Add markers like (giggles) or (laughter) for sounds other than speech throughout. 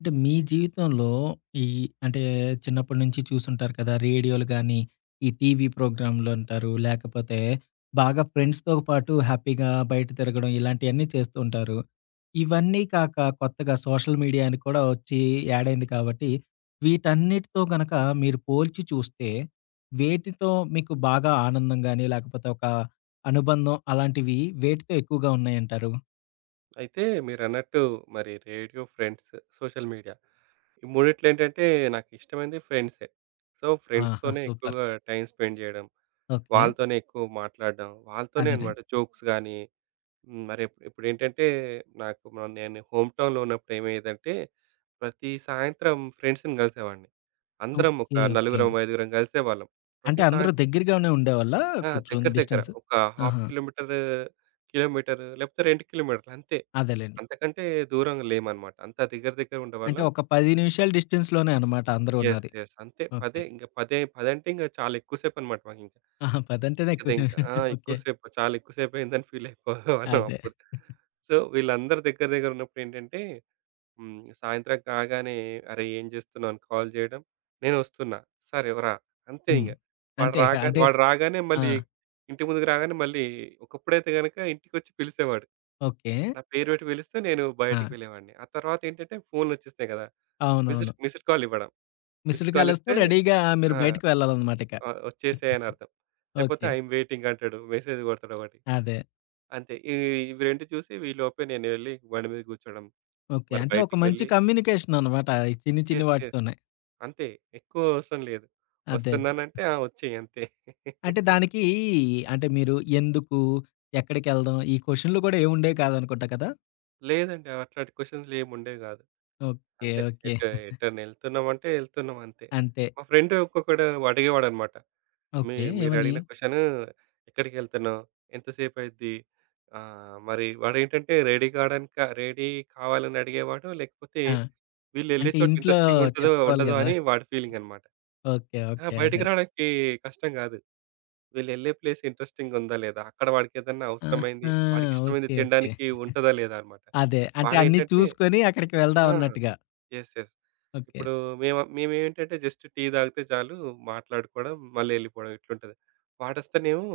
అంటే మీ జీవితంలో, ఈ అంటే చిన్నప్పడి నుంచి చూసుంటారు కదా! రేడియోలు గానీ, ఈ టీవీ ప్రోగ్రాములంటారు, లేకపోతే, బాగా ఫ్రెండ్స్‌తో పాటు హ్యాపీగా బయట తిరగడం ఇలాంటియన్నీ చేస్తూ ఉంటారు. ఇవన్నీ కాక కొత్తగా సోషల్ మీడియాని కూడా వచ్చి యాడైంది కాబట్టి, వీటన్నిటితో గనక మీరు పోల్చి చూస్తే, వేటితో మీకు బాగా ఆనందం గాని, లేకపోతే ఒక అనుబంధం, అలాంటివి వేటితో ఎక్కువగా ఉన్నాయంటారు? అయితే మీరన్నట్టు, మరి రేడియో, ఫ్రెండ్స్, సోషల్ మీడియా. ఈ మూడిట్లో ఏంటంటే నాకిష్టమైంది ఫ్రెండ్సే. సో, ఆహా! ఫ్రెండ్స్‌‌తోనే సూపర్. ఎక్కువగా టైమ్ స్పెండ్ జేయడం, ఓకే. వాళ్ళతోనే ఎక్కువ మాట్లాడం, వాళ్ళతోనే అనమాట అదేనండి. జోక్స్‌ గాని, హ్మ్. మరిప్పు ఇప్పుడేంటంటే, నాకు మ నేను హోమ్‌టౌన్‌లో ఉన్నప్పుడు ఏమైయ్యేదంటే, ప్రతీ సాయంత్రం ఫ్రెండ్స్‌ని గలిసేవాన్ని. అందరం ఒక ఓకే. ఓకే. నలుగురం, ఐదుగురం గలిసేవాళ్ళం. ప్రతీ అంటే అందరూ సాయంత్రం దగ్గరగానే ఉండేవాళ్ళా, ఆ! కొంచెం దగ్గర దగ్గర. డిస్టెన్స్? ఒక హాఫ్ ఆహా! కిలోమీటరు, కిలోమీటరు, లేకపోతే 2 కిలోమీటర్లు అంతే. అదేలెండి. అంతకంటే దూరంగా లేమనమాట. అంతా దగ్గర అంటే దగ్గరుండేవాళ్ళం. ఒక 10 నిమిషాల డిస్టెన్స్‌‌లోనే అనమాట అందరూ యెస్, ఉన్నది. యెస్. అంతే ఓకే. పదే, ఇంక పదె పదంటే ఇంక చాలా ఎక్కువ సేపనమాట, మాకింక. ఆహా! పదంటేనే ఎక్కువ సే ఇదింక ఆ! (chuckles) ఎక్కువ ఓకే. సేపు. చాలా ఎక్కువ సేపయిందని ఫీలయిపోయెవాళ్ళం అదే. అప్పుడు (chuckles) సో, వీళ్ళందరూ దగ్గర దగ్గరున్నప్పుడేంటంటే హ్మ్. సాయంత్రం కాగానే "అరే! ఏం చేస్తున్నావు?" అని కాల్ జేయడం, "నేనొస్తున్న!" "సరే రా!" అంతే హ్మ్. ఇంగ! వాడు అంతే. ఇక రాగానె అంటే వాడు రాగానే ఆ! మళ్ళీ, ఇంటి ముందుకు రాగానే మళ్ళీ ఒకప్పుడైతే గనక, ఇంటికొచ్చి పిలిసేవాడు. ఓకే. నా పేరు పెట్టి పిలుస్తే, నేను బయటికి ఆ! వెళ్ళేవాన్ని. ఆహ్, తర్వాతేంటంటే ఫోన్లు వచ్చేసాయి కదా! అవునవును. మిస్ట్ మిస్డ్ కాల్ ఇవ్వడం. మిస్డ్ మిస్ట్ కాల్ కాల్ వస్తే ఇస్తే, రెడీగా మీరు ఆ! బయటికి వెళ్ళాలనమాట ఇక. ఆ! వచ్చేసెయని (giggles) అర్థం. లేకపోతే ఓకే. అయామ్ వెయిటింగ్ అంటాడు. మెసేజ్ కొడతాడు ఒకటి. అదే. అంతే, ఇ ఇవి రెండు చూసి, ఈ లోపే నేను వెళ్ళి బండి మీద కూర్చోడం, ఓకే. మరి అంటే ఒక బయటికి మంచి వెళ్ళి కమ్యూనికేషననమాట ఈ చిన్ని చిన్ని యెస్, యెస్. వాటితోనే. అంతే. ఎక్కువ అవసరం లేదు. అదే. అదే. వస్తున్నానంటే, ఆ! వచ్చెయి అంతే. అంటే (chuckles) దానికీ, అంటే మీరు ఎందుకు? ఎక్కడికెళ్దాం? ఈ క్వషనులు కూడా ఏముండేవి కాదనుకుంటా కదా? లేదండి. అట్లాంటి క్వెషన్స్‌లేంముండేవి గాదు. ఓకే. అంతే. ఓకే. ఎటు (giggles) ఎటైనా ఎళ్తున్నామంటే ఎళ్తున్నాం అంతే. అంతే. మా ఫ్రెండ్ ఒక్కొక్కడు అడిగేవాడనమాట. మీ ఓకే. మీరు ఏవని? అడిగిన క్వెషను ఎక్కడికిళ్తున్నావు? ఎంతసేపయిద్ది? ఆహ్, మరి వాడేంటంటే రెడీ కాడానికా రెడీ కావాలని అడిగేవాడో లేకపోతే. ఆ! వీళ్ళెళ్ళే అంటే చోట ఇంట్లో ఇంట్రెస్టింగుంటదో చెప్పుకోవాలి ఉండదో గదా! అని వాడి ఫీలింగ్ అనమాట. ఓకే. ఆ! ఓకే. బయటకి అదే. రావడానికి కష్టం గాదు. వీళ్ళెల్లే ప్లేస్ ఇంట్రెస్టింగ్ ఉందా లేదా? అక్కడ వాడికేదన్నా అవసరమైంది. ఆహా! వాడికి ఇష్టమైంది ఓకే. ఓకే. తినడానికి ఉంటదా లేదా (giggles) అనమాట. అదే. అంటే అన్నీ వాడేంటంటే? చూసుకొని అక్కడికి ఆ! వెళ్దామన్నట్టుగా. యెస్. యెస్. ఓకే. ఇప్పుడు మేమ మేమేంటంటే జస్ట్ టీ తాగితే చాలు మాట్లాడుకోవడం, మల్లెళ్ళిపోవడం ఇట్లుంటది. వాడొస్తేనేమో.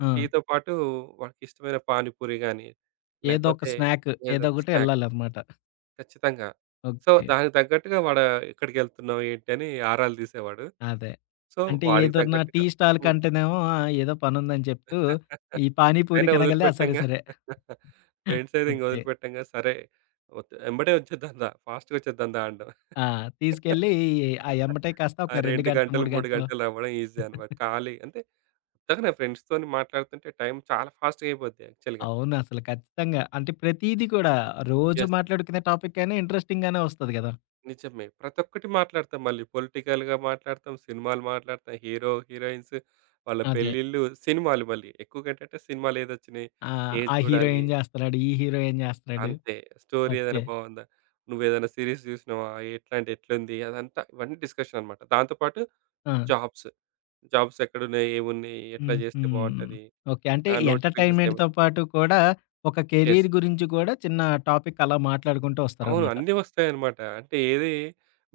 ఆ! టీతో పాటు వాడికిష్టమైన పానిపూరి గాని, ఏదో ఒక లేకపోతే స్నాక్ ఏదో ఏదో ఒక ఒకటి స్నాక్. ఎళ్ళాలనమాట. ఖచ్చితంగా. So okay. దానికి తగ్గట్టుగా వాడా ఎక్కడికెళ్తున్నావు ఏంటిని ఆరాలు తీసేవాడు. అదే. సో అంటే వాడికి ఏదన్నా టీ తగ్గట్టుగా. హ్మ్. స్టాల్‌కంటేనేమో ఏదో పనుందని చెప్తూ. (laughs) ఈ అయినా పానీపూరికనగాల్నే ఆ! సరే వదిలిపెట్టంగా. సరే. (giggles) (giggles) ఫ్రెండ్స్ అయితే ఓకే. ఇంకొదలుపెట్టంగా సరే. వచ్చ ఎమ్మడే ఒచ్చేద్దందా ఫాస్ట్‌గా వచ్చేద్దందా అనడం. ఆ! తీసుకెళ్ళి ఆ (laughs) ఎమ్మటే కాస్త ఆ! ఒక 2 2 గంటలు, గంటలు, 3 3 గంటలు. గంటలు అవ్వడం ఈజీ అనమాట. (chuckles) ఖాళీ. అంటే ఇందాక నా ఫ్రెండ్స్‌తోని మాట్లాడుతుంటే టైం చాలా ఫాస్ట్‌గా అయిపోద్ది యాక్చువల్‌గా. అవునసలు ఖచ్చితంగా. అంటే ప్రతీది కూడా. రోజు యెస్. మాట్లాడుకునే టాపికైనా ఇంట్రెస్టింగ్‌గానే వస్తది గదా! నిజమే. ప్రతొక్కటి మాట్లాడతాం మళ్ళీ. పొలిటికల్‌గా మాట్లాడతాం. సినిమాలు మాట్లాడతాం. హీరో, హీరోయిన్స్ వాళ్ళ అదే. పెళ్ళిళ్ళు సినిమాలు మళ్ళీ. ఎక్కువ‌గా ఏంటంటే సినిమాలు ఏదొచ్చినాయి. ఆ! ఏది ఆ హీరో చూడాలి. ఏం జేస్తున్నాడు? ఈ హీరో ఏం జేస్తన్నాడు? అంతే. Story okay. ఏదైనా బావుందా? నువ్వేదైనా సిరీస్ జూసినావా? ఎట్లాంటి ఎట్లా ఉంది? అదంతా ఇవన్నీ డిస్కషన్ అనమాట. దాంతో పాటు ఆ! జాబ్స్. జాబ్స్ ఎక్కడున్నాయి? ఏవున్నాయి? ఎట్లా హుహు. జేస్తే బావుంటది? ఓకే. అంటే ఆ నోటిఫికేషన్స్ ఏవ. ఎంటర్టైన్మెంట్‌తో పాటు కూడా ఒక యస్. కెరీర్ గురించి కూడా చిన్న టాపిక్ అలా మాట్లాడుకుంటూ అవును. వస్తారనమాట. అన్నీ వస్తాయనమాట. అంటే ఏది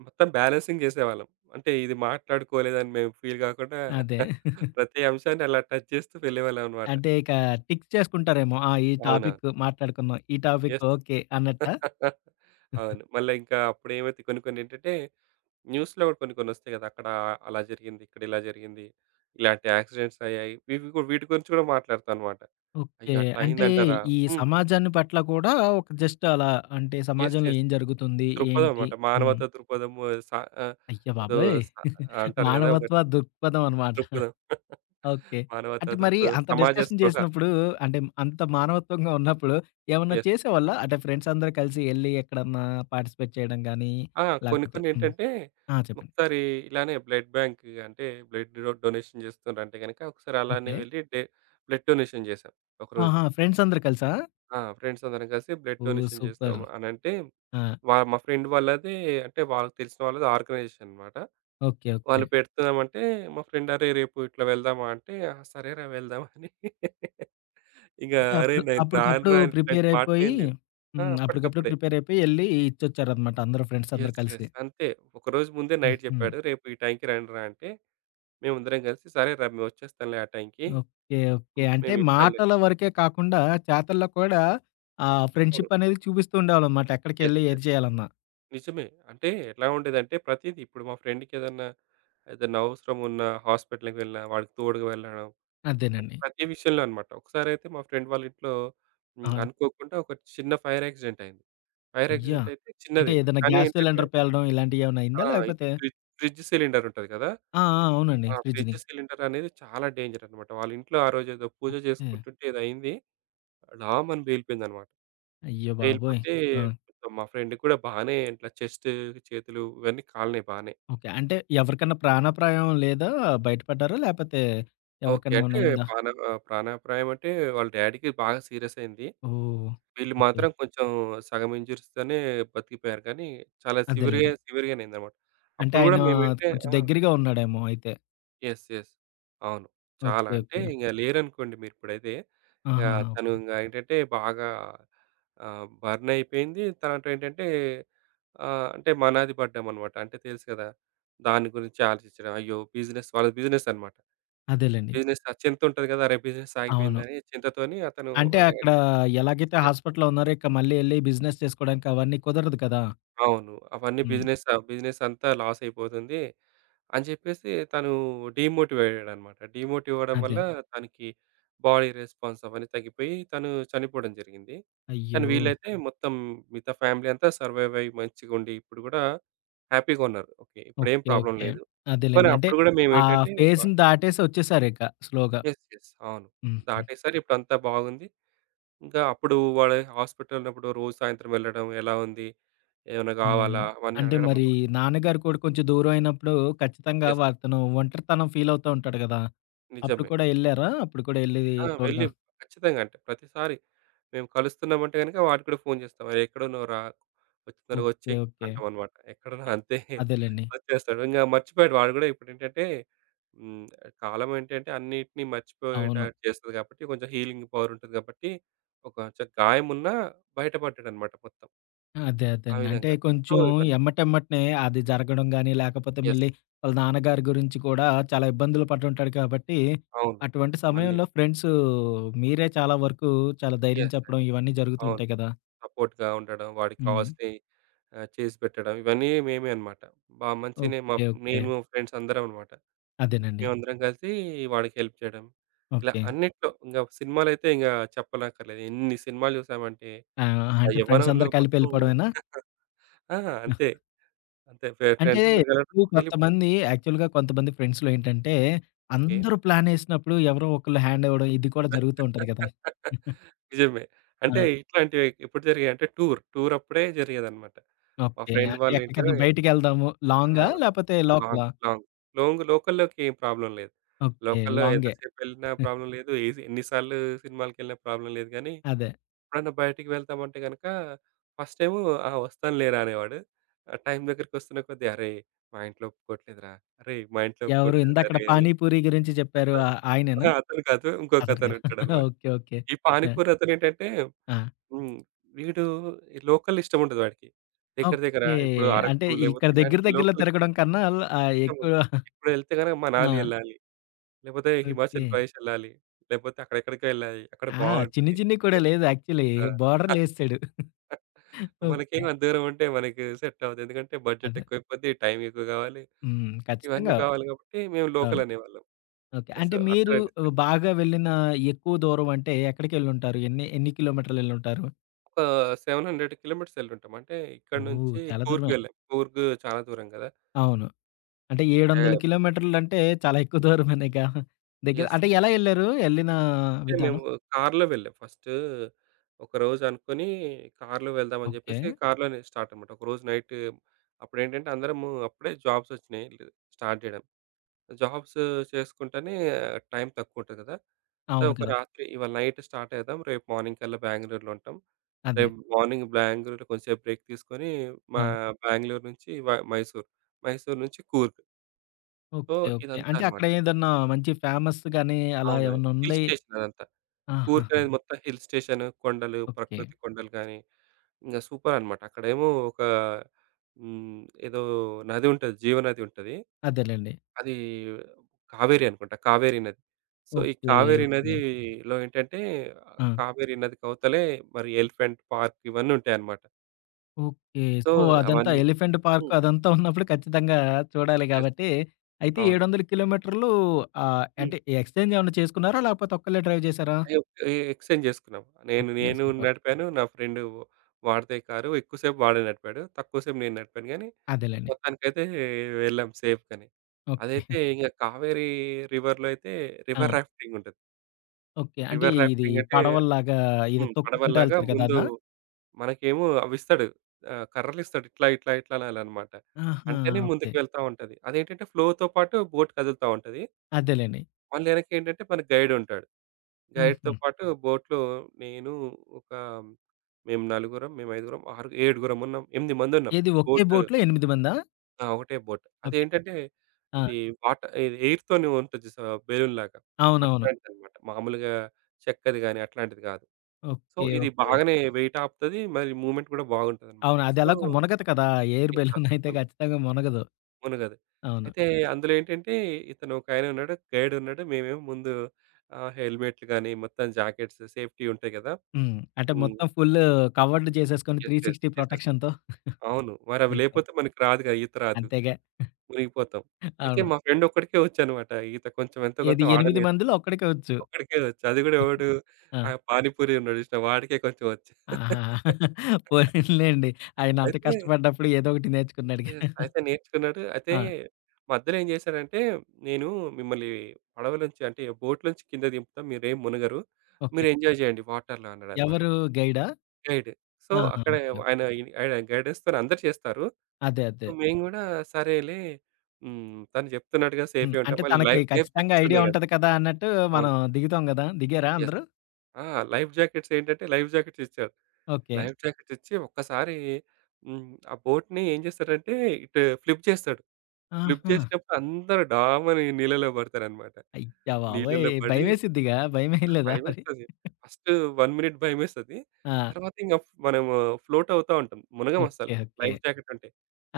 మొత్తం బ్యాలెన్సింగ్ జెసేవాళ్ళం. అంటే ఇది మాట్లాడుకోలేదని మేము ఫీల్ గాకుండా. అదే. (chuckles) (chuckles) ప్రతి అంశాన్ని అలా టచ్ చేస్తూ వెళ్ళేవాలమనమాట. అంటే ఇక టిక్ చేసుకుంటారేమో. ఆహ్, ఈ అవునా? టాపిక్ మాట్లాడుకున్నాం. ఈ టాపిక్ యస్. ఓకే. అన్నట్టా. (chuckles) (giggles) అవును. మళ్ళా ఇంకా అప్పుడేమైతే కొన్ని కొన్ని ఏంటంటే న్యూస్‌లో కూడా కొన్ని కొన్ని వస్తాయి కదా! అక్కడ అలా జరిగింది. ఇక్కడిలా జరిగింది. ఇలాంటి యాక్సిడెంట్స్ అయ్యాయి. వివిగు ఇవి వీటి గురించి కూడా మాట్లాడతాం అనమాట. ఓకే. అయ్యో! అట్లా అంటే అయిందంటారా! ఈ హ్మ్. సమాజాన్ని పట్ల కూడా ఒక జస్ట్ అలా అంటే యస్. సమాజంలో యస్. ఏం జరుగుతుంది? దృక్పథం ఏంటి? అనమాట. హ్మ్. మానవతా దృక్పథము సా ఆహ్, అయ్య ఏదో బాబోయ్! స (chuckles) అంటారు గదా! మానవత్వ ఒకటి. దృక్పథం అనమాట. (giggles) దృక్పథం (chuckles) ఓకే. మానవతా అంటే మరి దృక్పథం అంత సమాజ డిస్కషన్ స్పృహ. జేసినప్పుడు అంటే అంత మానవత్వంగా ఉన్నప్పుడు ఏమన్నా యస్. చేసేవాళ్ళా? అంటే ఫ్రెండ్స్ అందరూ కలిసి యెళ్ళి ఎక్కడన్నా పార్టిసిపేట్ చేయడం గానీ. ఆ! కొన్ని లేకపోతే కొన్ని హ్మ్. ఏంటంటే ఆ! చెప్పండి. ఒకసారి ఇలానే బ్లడ్ బ్యాంకు అంటే బ్లడ్ డొ-డొనేషన్ చేస్తుండ్రంటే గనుక ఒకసారి అలానే ఓకే. వెళ్ళి డే బ్లడ్ డొనేషన్ చేశాం. ఒకరోజు. ఆహా! ఫ్రెండ్స్ అందరూ కలిసా? ఆ! ఫ్రెండ్స్ అందరం కలిసి బ్లడ్ ఓహ్! Donation super! చేసామనంటే. ఆ! వా మా ఫ్రెండ్ వాళ్ళదే అంటే వాళ్ళకి తెలిసిన వాళ్ళది ఆర్గనైజేషన్‌ అనమాట. ఓకే. ఓకే. వాళ్ళు పెడుతున్నామనంటే మా ఫ్రెండ్ అరే రేపు ఇట్లా వెళ్దామా అంటే. ఆ! సరేర వెళ్దాం అని (chuckles) ఇక అంటే అరేయ్! అప్పుడు నేను అప్పుడికప్పుడు రానురా అని ఇట్లాంటి ప్రిపేర్ అయిపోయి. మాటలేం లేవు. ఆ! హ్మ్. అప్పుడికప్పుడు అప్పటికప్పుడే. ప్రిపేర్ అయిపోయి ఎళ్ళి ఇచ్చొచ్చారనమాట. అందరూ ఫ్రెండ్స్ అందరూ యస్. కలిసి. యస్. అంతే. ఒకరోజు ముందే నైట్ హుహు. జెప్పాడు. రేపు ఈ టైంకి రండ్రా అంటే. మేముందరం కలిసి సరే రా మేము వచ్చేస్తాంలే ఆ టైంకి. ఓకే. ఓకే. హ్మ్. అంటే మేము ఇస్తాంలే మాటల వరకే కాకుండా చేతల్లో కూడా ఆ ఇవ్వను. ఫ్రెండ్‌షిప్ అనేది చూపిస్తూ ఉండేవాళ్ళనమాట. యస్. ఎక్కడికెళ్ళి ఏది యస్. చేయాలన్న. నిజమే. అంటే ఎలా ఉండేదంటే ప్రతిదీ ఇప్పుడు మా ఫ్రెండ్‌కి ఏదన్నా, ఏదన్నా అవసరమున్న హాస్పిటల్‌కి వెళ్ళినా వాడికి తోడుగా వెళ్ళడం. అంటే అదేనండి. ప్రతి విషయంలో అనమాట ఒక్కసారితే మా ఫ్రెండ్ వాళ్ళింట్లో ఆ! అనుకోకుండా ఒక చిన్న ఫైర్ ఆక్సిడెంట్ అయింది. ఫైర్ అయ్య! ఆక్సిడెంట్ అయితే అంటే చిన్నది. ఏదైనా కానీ గ్యాస్ ఏంటంటే సిలిండర్ పేలడం ఇలాంటియేమన్నా ఆ! అయిందా ఇది లేకపోతే? ఫ్రిడ్ ఫ్రిడ్జ్ సిలిండర్ ఉంటది గదా! ఆ! ఆ! అవునండి. ఆహ్, ఫ్రిడ్జ్‌ది. ఫ్రిడ్జ్ సిలిండర్ అనేది చాలా డేంజర్ అనమాట. వాళ్ళింట్లో ఆ రోజు ఏదో పూజ ఓకే. జేసుకుంటుంటే ఏదో అయింది. డామని పేలిపోయిందనమాట. అయ్య బాబోయ్! పేలిపోతే ఆ! ఇక మా ఫ్రెండ్ కూడా బానే ఇట్లా చెస్టు చేతులు ఇవన్నీ కాలినాయి బానే. ఓకే. అంటే ఎవరికన్నా ప్రాణాప్రాయం లేదా బయటపడ్డారా? లేకపోతే? ఓకే. ఎవరికన్నా అంటే ఏమన్న అయిందా? ప్రాణ ఆహ్, ప్రాణాప్రాయం అంటే వాళ్ళ డాడీ‌కి బాగా సీరియస్ అయింది. ఓహ్! వీళ్ళు ఓకే. మాత్రం కొంచెం సగం ఇన్‌జ్యూరీస్‌తోనే బతికిపోయారు. కానీ చాలా సివేర్‌ అదేలెండి. సివియర్‌గానే అయిందనమాట. అంటే అప్పడు గూడా ఆయన మేమైతే కొంచెం ఆ! దగ్గరగా ఉన్నాడేమో అయితే. యెస్. యెస్. అవును. చాలా ఓకే. అంటే ఓకే. ఇంగ లేరనుకోండి మీరిప్పుడైతే. ఇంగా ఆహాహా! తను ఓకే. ఇంగ ఏంటంటే బాగా ఆహ్, బర్నయిపోయింది, తర్వాతేటంటే ఆహ్, అంటే మనాది పడ్డామనమాట, అంటే తెలుసు గదా! దాని గురించి ఆలోచించడం, అయ్యో! బిజినెస్ వాళ్ళది బిజినెస్ అనమాట. అదేలెండి. బిజినెస్‌లో ఆ చింతుంటది గదా! అరే! బిజినెస్ అవును. ఆగిపోయిందని చింతతోని అతను అంటే వాళ్ల అక్కడ డాడీ ఎలాగైతే యెస్. హాస్పిటలులో ఉన్నారో ఇక్క మళ్ళీ ఎళ్ళి బిజినెస్ చేసుకోడానికవన్నీ కుదరదు కదా! అవును. అవన్నీ హ్మ్. బిజినెస్ అవ్ బిజినెస్సంతా లాసైయిపోతుంది అని జెప్పేసి తను డీమోటివయ్యాడడనమాట. డీమోటివవడం వల్ల అదే. తనకి బాడీ రెస్పాన్స్ అవన్నీ తగ్గిపోయి తను చనిపోవడం జరిగింది. కానీ, అయ్యో! వీళ్ళైతే మొత్తం మిగతా ఫ్యామిలీ అంతా సర్వైవయ్యి మంచిగుండి, ఇప్పుడు గూడా హ్యాపీగున్నారు. ఓకే. ఇప్పుడేం ఓకే. Problem okay. లేదు. పోనీ అదేలెండి. అంటే అప్పుడు గూడా ఆ మేమేంటంటే బ ఫేస్‌ని దాటేసి ఒచ్చేసారింక స్లోగా. యెస్. యెస్. అవును. హుహు. దాటేసారు, ఇప్పుడంతా బావుంది, ఇంక అప్పుడు వాడు హాస్పిటలలోన్నప్పుడు రోజూ సాయంత్రం వెళ్ళడం ఎలా ఉంది? ఏమన్నా హ్మ్. గావాలా? అవన్నీ అంటే అడగడం మరి అనమాట. నాన్నగారు కూడా కొంచెం దూరమైనప్పుడు ఖచ్చితంగా యెస్. వారితోను ఒంటరితనం ఫీలవుతా ఉంటాడు గదా! అప్పుడు నిజమే. కూడా నిజం. ఎళ్ళారా? అప్పుడు కూడా ఎళ్ళి ఆ! తోడుగా వెళ్ళి ఖచ్చితంగా అంటే ప్రతిసారీ మేము కలుస్తున్నమంటే గనక వాడికి గూడా ఫోను జేస్తం అరే! ఎక్కడ ఉన్నవురా? ఒచ్చెయ్ ఓకే. తొరగొచ్చెయి ఓకే. అంటమనమాట. ఎక్కడువు అంతే. అ అదేలెండి. ఒచ్చేస్తాడు. ఇంగ మర్చిపోయాడు వాడు గూడా ఇప్పుడేంటంటే హ్మ్. కాలమేంటంటే అన్నీటిని అవును. మర్చిపోయేటట్టు జేస్తది గాబట్టి, కొంచెం హీలింగ్ పవరుంటది గాబట్టి ఒ కొంచం గాయమున్నా బయట బడ్డడనమాట మొత్తం. అదే ఆ అదేండి. అంటే విధంగా. ఆహ్ సో, కొంచెం ఇవన్నీ ఎమ్మటెమ్మటనే అది జరగడం గానీ, లేకపోతే యెస్. మళ్ళీ వాళ్ళ నాన్నగారి గురించి కూడా చాలా ఇబ్బందులు పటుంటాడు కాబట్టి, అవును. అటువంటి మళ్ళీ. సమయంలో ఫ్రెండ్స్ మీరే చాలా వరకు చాలా ధైర్యం యెస్. యెస్. చెప్పడం ఇవన్నీ అవును. జరుగుతూంటాయి కదా! సపోర్ట్‌గా ఉండడం, వాడికి హ్మ్. కావాల్సినయి ఆహ్, చేసిపెట్టడం ఇవన్నీ మేమే అనమాట. బా మంచినే ఓకే. MOP okay. మేము ఫ్రెండ్సందరమనమాట. అదేనండి. మేమందరం గలిసి వాడికి హెల్ప్ జేయడం, ఇలా ఓకే. అన్నిట్లో ఇంగ ఒక సినిమాలైతే ఇంగ చెప్పనక్కర్లేదు. ఎన్ని సినిమాలు జూసామంటే ఆ! ఆ అంటే యవ్వనంలో ఫ్రెండ్సందరూ కలిపి మొత్తము ఎళ్ళిపోవడమేనా? (chuckles) ఆ! అంతే. (giggles) అంతే ఫె అంటే ఫ్రెండ్సందరూ కలవటం ఇప్పుడు ఎళ్ళిపోడం. కొంతమంది యాక్చువల్‌గా కొంతమంది ఫ్రెండ్స్‌లో ఏంటంటే ఓకే. అందరూ ప్లానేసినప్పుడు ఎవరో ఒకళ్ళు హ్యాండివ్వడం ఇది కూడా జరుగుతూ ఉంటది గదా! (laughs) (giggles) నిజమే. ఆ! అంటే ఇట్లాంటివి ఎప్పుడు జరిగాయంటే టూర్, టూరప్పుడే జరిగేదనమాట. మా ఓకే. ఫ్రెండ్ అంటే వాళ్ళ ఇంట్లో ఎక్కడికన్నా బయటికెళ్దాము. ఆ! లాంగా లేపోతే లాంగ్ లోకలా? లాంగ్ లోంగ్ లోకల్‌లోకేం ప్రాబ్లమ్ లేదు. ఓకే. లోకల్‌లో లాంగే. ఎంతసేపెళ్ళినా (giggles) ప్రాబ్లమ్ లేదు, ఏసి ఎన్ని సార్లు సినిమాలకెళ్ళినా ప్రాబ్లమ్ లేదు గానీ, అదే. ఎప్పుడన్నా బయటికి వెళ్తామంటే గనక ఫస్ట్ టైము, "ఆ! ఒస్తానులేరా అనేవాడు". ఆ టైం దగ్గరకొస్తున్నా కొద్దీ "అరేయ్! మా ఇంట్లో ఒప్పుకోట్లేదురా! అరేయ్! మా ఇంట్లో ఎవరు ఒప్పుకోట్లేదు ఇందకడ అరే అరేయ్!" పానీపూరి గురించి జెప్పారు (giggles) ఆహ్, ఆయనేనా? అహా! అతను కాదు. అతను గా ఇంకోకతను (chuckles) ఉంటాడనమాట. ఓకే. ఓకే. ఈ యాహ్! పానిపూరతనేంటంటే ఆ! హ్మ్. వీడు లోకలిష్టముండదు ఆడికి. దెగ్గర దెగ్గర ఓకే. ఇప్పుడు అంటే అరకు లేబోతే ఇక్కడ దెగ్గర ఇలాంటివి దెగ్గరలో లోకల్... తిరగడం కన్నా ఆళ్ళ ఆహ్, ఇష్టముండదు. ఎక్కువా (chuckles) ఇప్పుడు ఎళ్తే గనక ఆ! మనాలి ఎళ్ళాలి, లేపోతే హిమాచల్ ఓకే. ప్రదేశ్ ఎళ్ళాలి, లేపోతే అక్కడెక్కడికో ఎళ్ళాలి, అక్కడ ఆ! చిన్ని బావుంటుది. చిన్నికూడా అది లేదు యాక్చువల్లీ. ఆ! (chuckles) బోర్డర్‌లేసేసాడు. (chuckles) ఓకే. మనకేమో అంత దూరముంటే మనకు సెట్టవ్వదు, ఎందుకంటే బడ్జెట్ అదే. ఎక్కువైపోద్ది, టైమెక్కువ గావాలి, హ్మ్. ఇవన్నీ ఖచ్చితంగా. గావాలి గాబట్టి మేము అవును. లోకల్ అనేవాళ్ళం. ఓకే. ఆ! సో, అంటే అక్కడ మీరు డిస్కషన్ ఆహ్, బాగా వెళ్ళిన ఎక్కువ దూరమంటే ఎక్కడికెళ్ళుంటారు? ఎన్ని ఎన్ని కిలోమీటర్‌లెళ్ళుంటారు? ఒక 700 కిలోమీటర్సేళ్ళుటాం. అంటే ఇక్కడి ఓహ్! నుంచి చాలా కూర్గ్‌ దూరమే! వెళ్ళాం. కూర్గు చాలా దూరం గదా! అవును. అంటే అంటే 700 కిలోమీటర్లంటే, చాలా ఎక్కువ దూరమనేగా? దెగ్గర యెస్. అంటే, ఎలా ఎళ్లారు? ఎళ్ళినా అంటే విధానం? మేము కారులో వెళ్ళాం. ఫస్టు, ఒకరోజు అనుకొని కారులో వెళ్దామని ఓకే. చెప్పేసి, కారులోనే స్టార్టనమాట. ఒకరోజు నైటు, అప్పుడేంటంటే అందరమూ, అప్పుడే జాబ్సోచ్చినయి, ఇగ స్టార్ట్ జేయడం. జాబ్స్ చేసుకుంటానే, టైం తక్కువ ఉంటది గదా! సో, అవును ఒక కదా! రాత్రి ఇవాళ నైట్ స్టార్టయద్దాం. రేపు మార్నింగ్‌కల్లా బెంగుళూరులో ఉంటాం. అదే. రేపు మార్నింగ్ బెంగుళూరులో కొంసేపు బ్రేక్ తీసుకొని, మా ఆ! బెంగుళూరు నుంచి వ మైసూర్. మైసూర్ నుంచి కూర్గ్. So, okay. ఓకే. అంటే ఇదంతానమాట. అక్కడేదన్నా, మంచి ఫేమస్‌గాని అలా అవును. హిల్ ఏమన్నుండి స్టేషనదంతా. కూర్గ్ ఆహాహా! అనేది మొత్తం హిల్ స్టేషను, కొండలు, ఓకే. ప్రకృతి కొండలు గానీ, ఇంగ సూపరనమాట. అక్కడేమో ఒక హ్మ్. ఏదో నదుంటది. జీవ నదుంటది. అదేలెండి. అది కావేరి అనుకుంట, కావేరి నది. సో, ఈ ఓకే. కావేరి ఓకే. నదీలో ఏంటంటే, ఆ! కావేరి నదికవతలే మరి, ఎలిఫెంట్ పార్కివన్నీ ఉంటాయన్నమాట. ఓకే. సో సో అదంతా అవన్నీ. ఎలిఫెంట్ పార్క్ హ్మ్. అదంతా (chuckles) ఉన్నప్పుడు ఖచ్చితంగా చూడాలి యెస్. గాబట్టి. అయితే అవును. 700 కిలోమీటర్లు ఆహ్, హ్మ్. అంటే ఎక్స్‌ఛేంజ్ ఏమన్నా చేసుకున్నారా? లేకపోతే ఒక్కళ్ళే డ్రైవ్ చేశారా? అయొ! ఎ ఎక్స్‌ఛేంజ్ జేసుకున్నాం. నేను ఓకే. నేను సూపర్! నడిపాను. నా ఫ్రెండు వాడిదే కారు ఎక్కువసేపు‌ వాాడె నడిపాడు. తక్కువ సేపు నేను నడిపాను గానీ. అదేలెండి. మొత్తానికైతే వెళ్ళాం సేఫ్‌గానే. ఓకే. అదైతే (giggles) ఇంగ కావేరీ రివర్‌లో అయితే ఆ! రివర్ రాఫ్టింగ్ ఉంటది. ఓకే. అంటే రివర్ ఇది రాఫ్టింగ్ అంటే పడవల్లాగా ఇద హ్మ్. తొక్కుకుంటా పడవల్లాగా ఎళ్తారు గదా! ముందు అదా? మనకేమో అవిస్తాడు. ఆహ్, కర్రలిస్తాడు ఇట్లా ఇట్లా ఇట్లా అనాలనమాట. ఆహా! అంటేనే ఓకే. ముందుకు వెళ్తా ఉంటది. అదేంటంటే ఫ్లోతో పాటు బోట్ కదులుతా ఉంటది. అదేలెండి. మళ్ళీ యెనకేంటంటే మనకి గైడ్ ఉంటాడు. గైడ్‌తో హుహు. పాటు బోట్‌లో నేను ఒక మేము నలుగురం, మేం ఐదుగురం, ఆరు ఏడుగురమున్నాం, ఎనిమిదిమందుంన్నాం. ఏది ఒకే బోటు బోట్లో ఎనిమిదిమందా? ఆ! ఒకటే బోట్. ఓకే. అదేంటంటే ఆ! ఇది వాట్ ఇది ఎయిర్‌తోనే ఉంటది జూశావా? బెలూన్‌లాగా అవునవును. అట్లాంటిదనమాట. మామూలుగా చెక్కది‌ గాని అట్లాంటిది గాదు. So okay. ఇది ఓకే. బాగానే వెయిట్ ఆపుతది. మరి మూమెంట్ గూడా బాగుంటదనమాట. అవును. అది సో ఎలాగో మునగదు కదా! (giggles) యాహ్! ఆ! ఎయిర్‌బెలూన్ అయితే తపకుండా. ఖచ్చితంగా మునగదు. మునగదు. అవును. అయితే అందులో ఏంటంటే ఇతను ఒకాయనున్నాడు. గైడ్ ఉన్నాడు. మేమేమో ముందు ఆహ్, హెల్మెట్లు‌గానీ మొత్తం జాకెట్స్ సేఫ్‌టి ఉంటాయి గదా! హ్మ్. అంటే హ్మ్. మొత్తం ఫుల్ కవర్డ్ చేసేసుకొని యెస్. యెస్. 360 యెస్. యెస్. ప్రొటెక్షన్‌తో. అవును. (giggles) మరివి ఓకే. లేకపోతే మనకి రాదుగా! ఈత రాదు. అంతేగా. మునిగిపోతాం. అ అయితే అవును. మా ఫ్రెండ్ ఒక్కడికే వచ్చనమాట. ఈత కొంచెం ఎంతో కొంత ఏది ఎనిమిది వాడే‌నేర్చుకున్నడు. మందిలో ఒక్కడికి‌ ఒచ్చు. ఒకడికే వచ్చు అది గూడా ఎవడు ఆ! ఆ పానీపూరి ఉన్నాడు జూసినవా? వాడికే కొంచెం వచ్చు. ఆహా! (chuckles) (chuckles) పోనీలెండి. ఆయన అంత అయితే కష్టపడ్డప్పుడు ఏదోకటి నేర్చుకున్నాడుగా. యెస్. (chuckles) అయితే నేర్చుకున్నాడు. అయితే. ఆ! మధ్యలో ఏం జేశాడంటే! నేను మిమ్మల్ని పడవ‌లోంచి అంటే బోట్ నుంచి కింద దింపుతా, మీరేం మునగరు. ఓకే. మీరు ఎంజాయ్ జేయండి వాటర్‌లో అన్నడనమాట. ఎవరు గైడా? గైడ్. సో ఆహా! అక్కడే ఓకే. వ ఆయన ఇ ఆడ గైడెన్స్‌తోనే అందరూ చేస్తారు. అదే. సో అదే. మేము గూడా సరేలే. హ్మ్ తను చెప్తున్నట్టు గదా హ్మ్. సేఫే ఉంటా. అంటే మళ్ళీ లై తనకి ఖచ్చితంగా లైఫ్‌జాకెట్స్ ఐడియా ఉన్నాయి కదా! ఉంటది కదా! అన్నట్టు అవును. మనం దిగుతాం గదా! దిగారా యెస్. అందరూ? ఆ! లైఫ్‌జాకెట్స్ ఏంటంటే లైఫ్‌జాకెట్స్ ఇచ్చాడు. ఓకే. లైఫ్‌జాకెట్స్ ఇచ్చి ఒక్కసారి హ్మ్. ఆ బోట్‌ని ఏం జేసారంటే ఇటు ఫ్లిప్ చేసాడు. ప్లిప్ ఆహా! చేసినప్పుడు అందరూ ఢామని నీళ్ళలో పడతారనమాట. అయ్య బాబోయ్! నీళ్ళలో పడి భయమేసిద్దిగా భయమేయలేదా మరి? భయమేస్తది. (giggles) ఫస్ట్ 1 మినిట్ భయమేస్తది. ఆ! తర్వాత ఇంగ మనము ఫ్లోట్ అవుతా ఉంటాం. మునగం ఓకే. అస్సలు. ఓకే. లైఫ్‌జాకెట్ ఉంటే.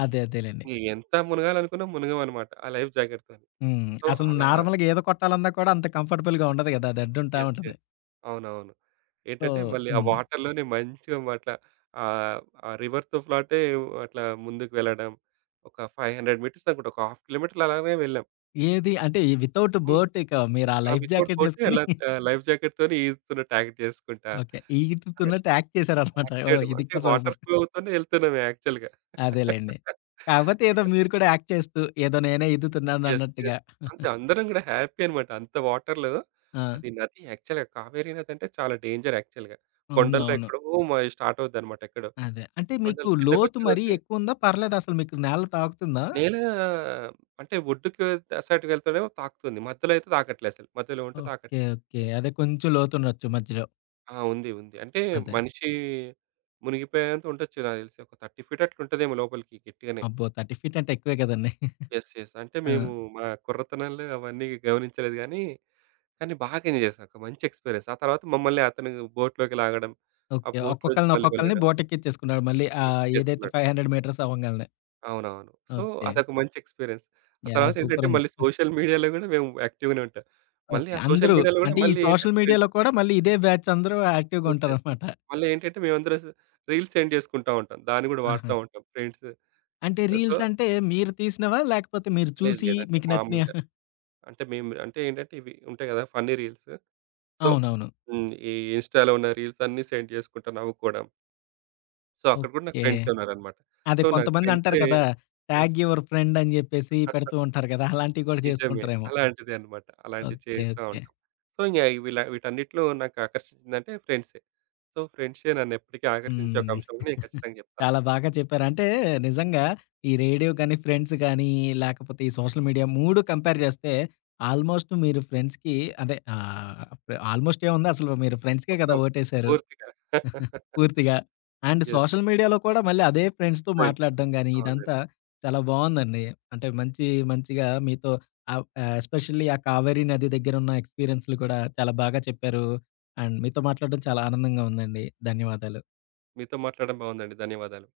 అదే. అదేలెండి. ఇగ ఎంత మునగాలనుకున్నా మునగమనమాట. ఆ లైఫ్‌జాకెట్‌‌తోని. హ్మ్. సో అసలు అలా నార్మల్‌గా ఈత కొట్టాలన్నా కూడా అంత కంఫట్‌బుల్‌గా ఉండదు గదా! అది అడ్డుంటా యెస్. ఉంటది. యెస్. అవునవును. సో ఏంటంటే మళ్ళీ ఆ హ్మ్. వాటర్‌లోనే మంచిగామాట ఆహ్, ఆ రివర్‌తో‌ఫ్లాటే అట్లా ముందుకు వెళ్ళడం. ఒక 500 మీటర్స్ అనుకుంట. ఒక ½ కిలోమీటర్లు అలానే వెళ్ళాం. ఏది అంటే విత్‌ఔట్ హ్మ్. బోట్ ఇకా మీరు ఆ ఆ! లైఫ్ విత్‌ఔట్ జాకెట్ బోట్ ఏసుకొని ఎలా ట్ (giggles) ఆహ్, లైఫ్ జాకెట్‍తోనే ఈదుతున్నట్టు యాక్ట్ చేసుకుంటా. ఓకే. అదే ఈదుతున్నటు యాక్ట్ చేశారనమాట. యాక్ట్ ఓహ్! చేయడం. అంటే ఇదింకా వాటర్ సూపర్. ఫ్లో అవుతోనే ఎళ్తున్నం యాక్చువల్‍గా. అదేలెండి. (chuckles) కాపోతే ఏదో ఇలా. మీరు కూడా యాక్ట్ చేస్తూ, ఏదో నేనే యెస్. ఈదుతున్నానన్నట్టుగా యెస్. అంతే (giggles) అందరం గూడా హ్యాపీ అనమాట. అంత వాటర్‍లో ఆ! అది నది యాక్చువల్‍గా కావేరి నది అంటే చాలా డేంజర్ యాక్చువల్‍గా. అవును. కొండల్లో అవును. ఎక్కడో మ స్టార్ట్ అవుద్దనమాట ఎక్కడో. అదే. అంటే మీకు కొండలు లోతు కిందకోచ్చే మరీ కొద్ది ఎక్కువుందా? పర్లేదా అసలు మీకు నేల తాకుతుందా? నేలా హ్మ్, అంటే ఒడ్డుకి అత్ అసార్ట్‌కి వెళ్తోనేమొ తాకుతుంది, మధ్యలో అయితే తాకట్లే అసలు మధ్యలో ఉంటే ఓకే. తాకట్లే. ఓకే. అదే కొంచెం లోతుండొచ్చు మధ్యలో. ఆ! ఉంది ఉంది. అంటే అదే. మనిషీ మునిగిపోయేంత ఉండొచ్చు నాకు తెలిసి. ఒక 30 ఫీట్ అట్లా ఉంటదేమో లోపలికి గట్టిగనే. అబ్బో! 30 ఫీట్ అంటే ఎక్కువే గదండీ. (giggles) Yes yes. అంటే ఆ! మేము మా కుర్రతనంలో అవన్నీ గమనించలేదు గానీ, కానీ బాగా ఎంజాయ్ చేశా. ఒక మంచి ఎక్స్‌పీరియన్స్. ఆ తర్వాత మమ్మల్ని అతను బోట్‍లోకి లాగడం, ఆ ఓకే. బోట్‍లో నుంచి ఒక్కొక్కళ్ళని, మళ్ళి ఒక్కొక్కళని వెళ్ళడం. బోటెక్కిచ్చేసుకున్నాడు. మళ్ళీ చెక్ ఆహ్, ఏదైతే చేస్తున్నాడు. 500 మీటర్స్ అవంగాల్నే. అవునవును. So okay. అదొక మంచి ఎక్స్‌పీరియన్స్. ఆ యాహ్! తర్వాతేంటంటే సూపరుంది. మళ్ళీ (giggles) సోషల్ మీడియాలో గూడా మేము యాక్టివ్‍గానే ఉంటాం. మళ్ళీ ఓకే. ఆ సోషల్ అందరూ! మీడియాలో గూడా అంటే ఈ మళ్ళీ ఏంటంటే సోషల్ ఫ్రెండ్స్ మీడియాలో కూడా మళ్ళీ ఇదే బ్యాచ్ అందరూ యాక్టివ్‍గా యెస్, యెస్. ఉంటారనమాట. మళ్ళా ఏంటంటే మేమందరూ స్ రీల్స్ సెండ్ చేసుకుంటా ఉంటాం. దాన్ని గూడ ఆహా! వాడతా ఉంటాం. ఫ్రెండ్స్. అంటే ఆహ్, సో రీల్సంటే మీరు తీసినవా? లేకపోతే మీరు లేదు, చూసి లేదంటే మీకు నచ్చినయ? మామూలుగా. (giggles) అంటే మేము అంటే ఏంటంటే ఇవి ఉంటాయి కదా! ఫన్నీ రీల్స్ సో అవునవును. హ్మ్. ఈ ఇన్‍స్టాలో ఉన్న రీల్సన్నీ సెండ్ జేసుకుంటా నవ్వుకోవడం. సో అక్కడ గూడా నాకు ఓకే. ఫ్రెండ్సే ఉన్నారనమాట. అదే సో నాకు కొంతమందంటారు ఫ్రెండ్సె కదా! యెస్. ట్యాగ్ యూవర్ ఫ్రెండ్ అని జెప్పేసి (chuckles) పెడుతూ ఉంటారు కదా! అలాంటివి కూడా చేస్తూ నిజమే. ఉంటారేమో. అలాంటిదే అనమాట. అలాంటివి ఓకే. చేస్తా ఓకే. ఉంటాం. సో ఇంగ వీలా వీటన్నిట్లో నాకు ఆకర్షించిందంటే ఫ్రెండ్సే. సో ఫ్రెండ్సే నన్ను ఎప్పటికీ ఆకర్షించే ఒక హ్మ్. అంశంనమని నేను (giggles) ఖచ్చితంగా జెప్తా. చాలా బాగా చెప్పారు. అంటే నిజంగా ఈ రేడియో గానీ, ఫ్రెండ్స్ గానీ ఈ లేకపోతే ఈ సోషల్ మీడియా 3 కంపేర్ జేస్తే ఆల్‍మోస్ట్ మీరు ఫ్రెండ్స్‌కి అదే ఆహ్, ఫ్ ఆల్‍మోస్ట్ ఏముంది అసలు మీరు ఫ్రెండ్స్‌కే గదా! మొత్తం. ఓటేశారు. పూర్తిగా. (giggles) (chuckles) పూర్తిగా. And yes. సోషల్ మీడియాలో కూడా మళ్ళీ అదే ఫ్రెండ్స్‌తో ఫ్రెండ్స్. మాట్లాడడం గానీ, ఇదంతా అవునండి. చాలా బావుందండి. అంటే మంచి మంచిగా మీతో అవ్ ఆహ్, ఎస్పెషల్లీ ఆ కావేరి నది దగ్గర ఉన్న ఎక్స్‌పీరియన్సులు కూడా చాలా బాగా చెప్పారు. అండ్ మీతో మాట్లాడడం చాలా ఆనందంగా ఉందండి. ధన్యవాదాలు. మీతో మాట్లాడడం బావుందండి. ధన్యవాదాలు.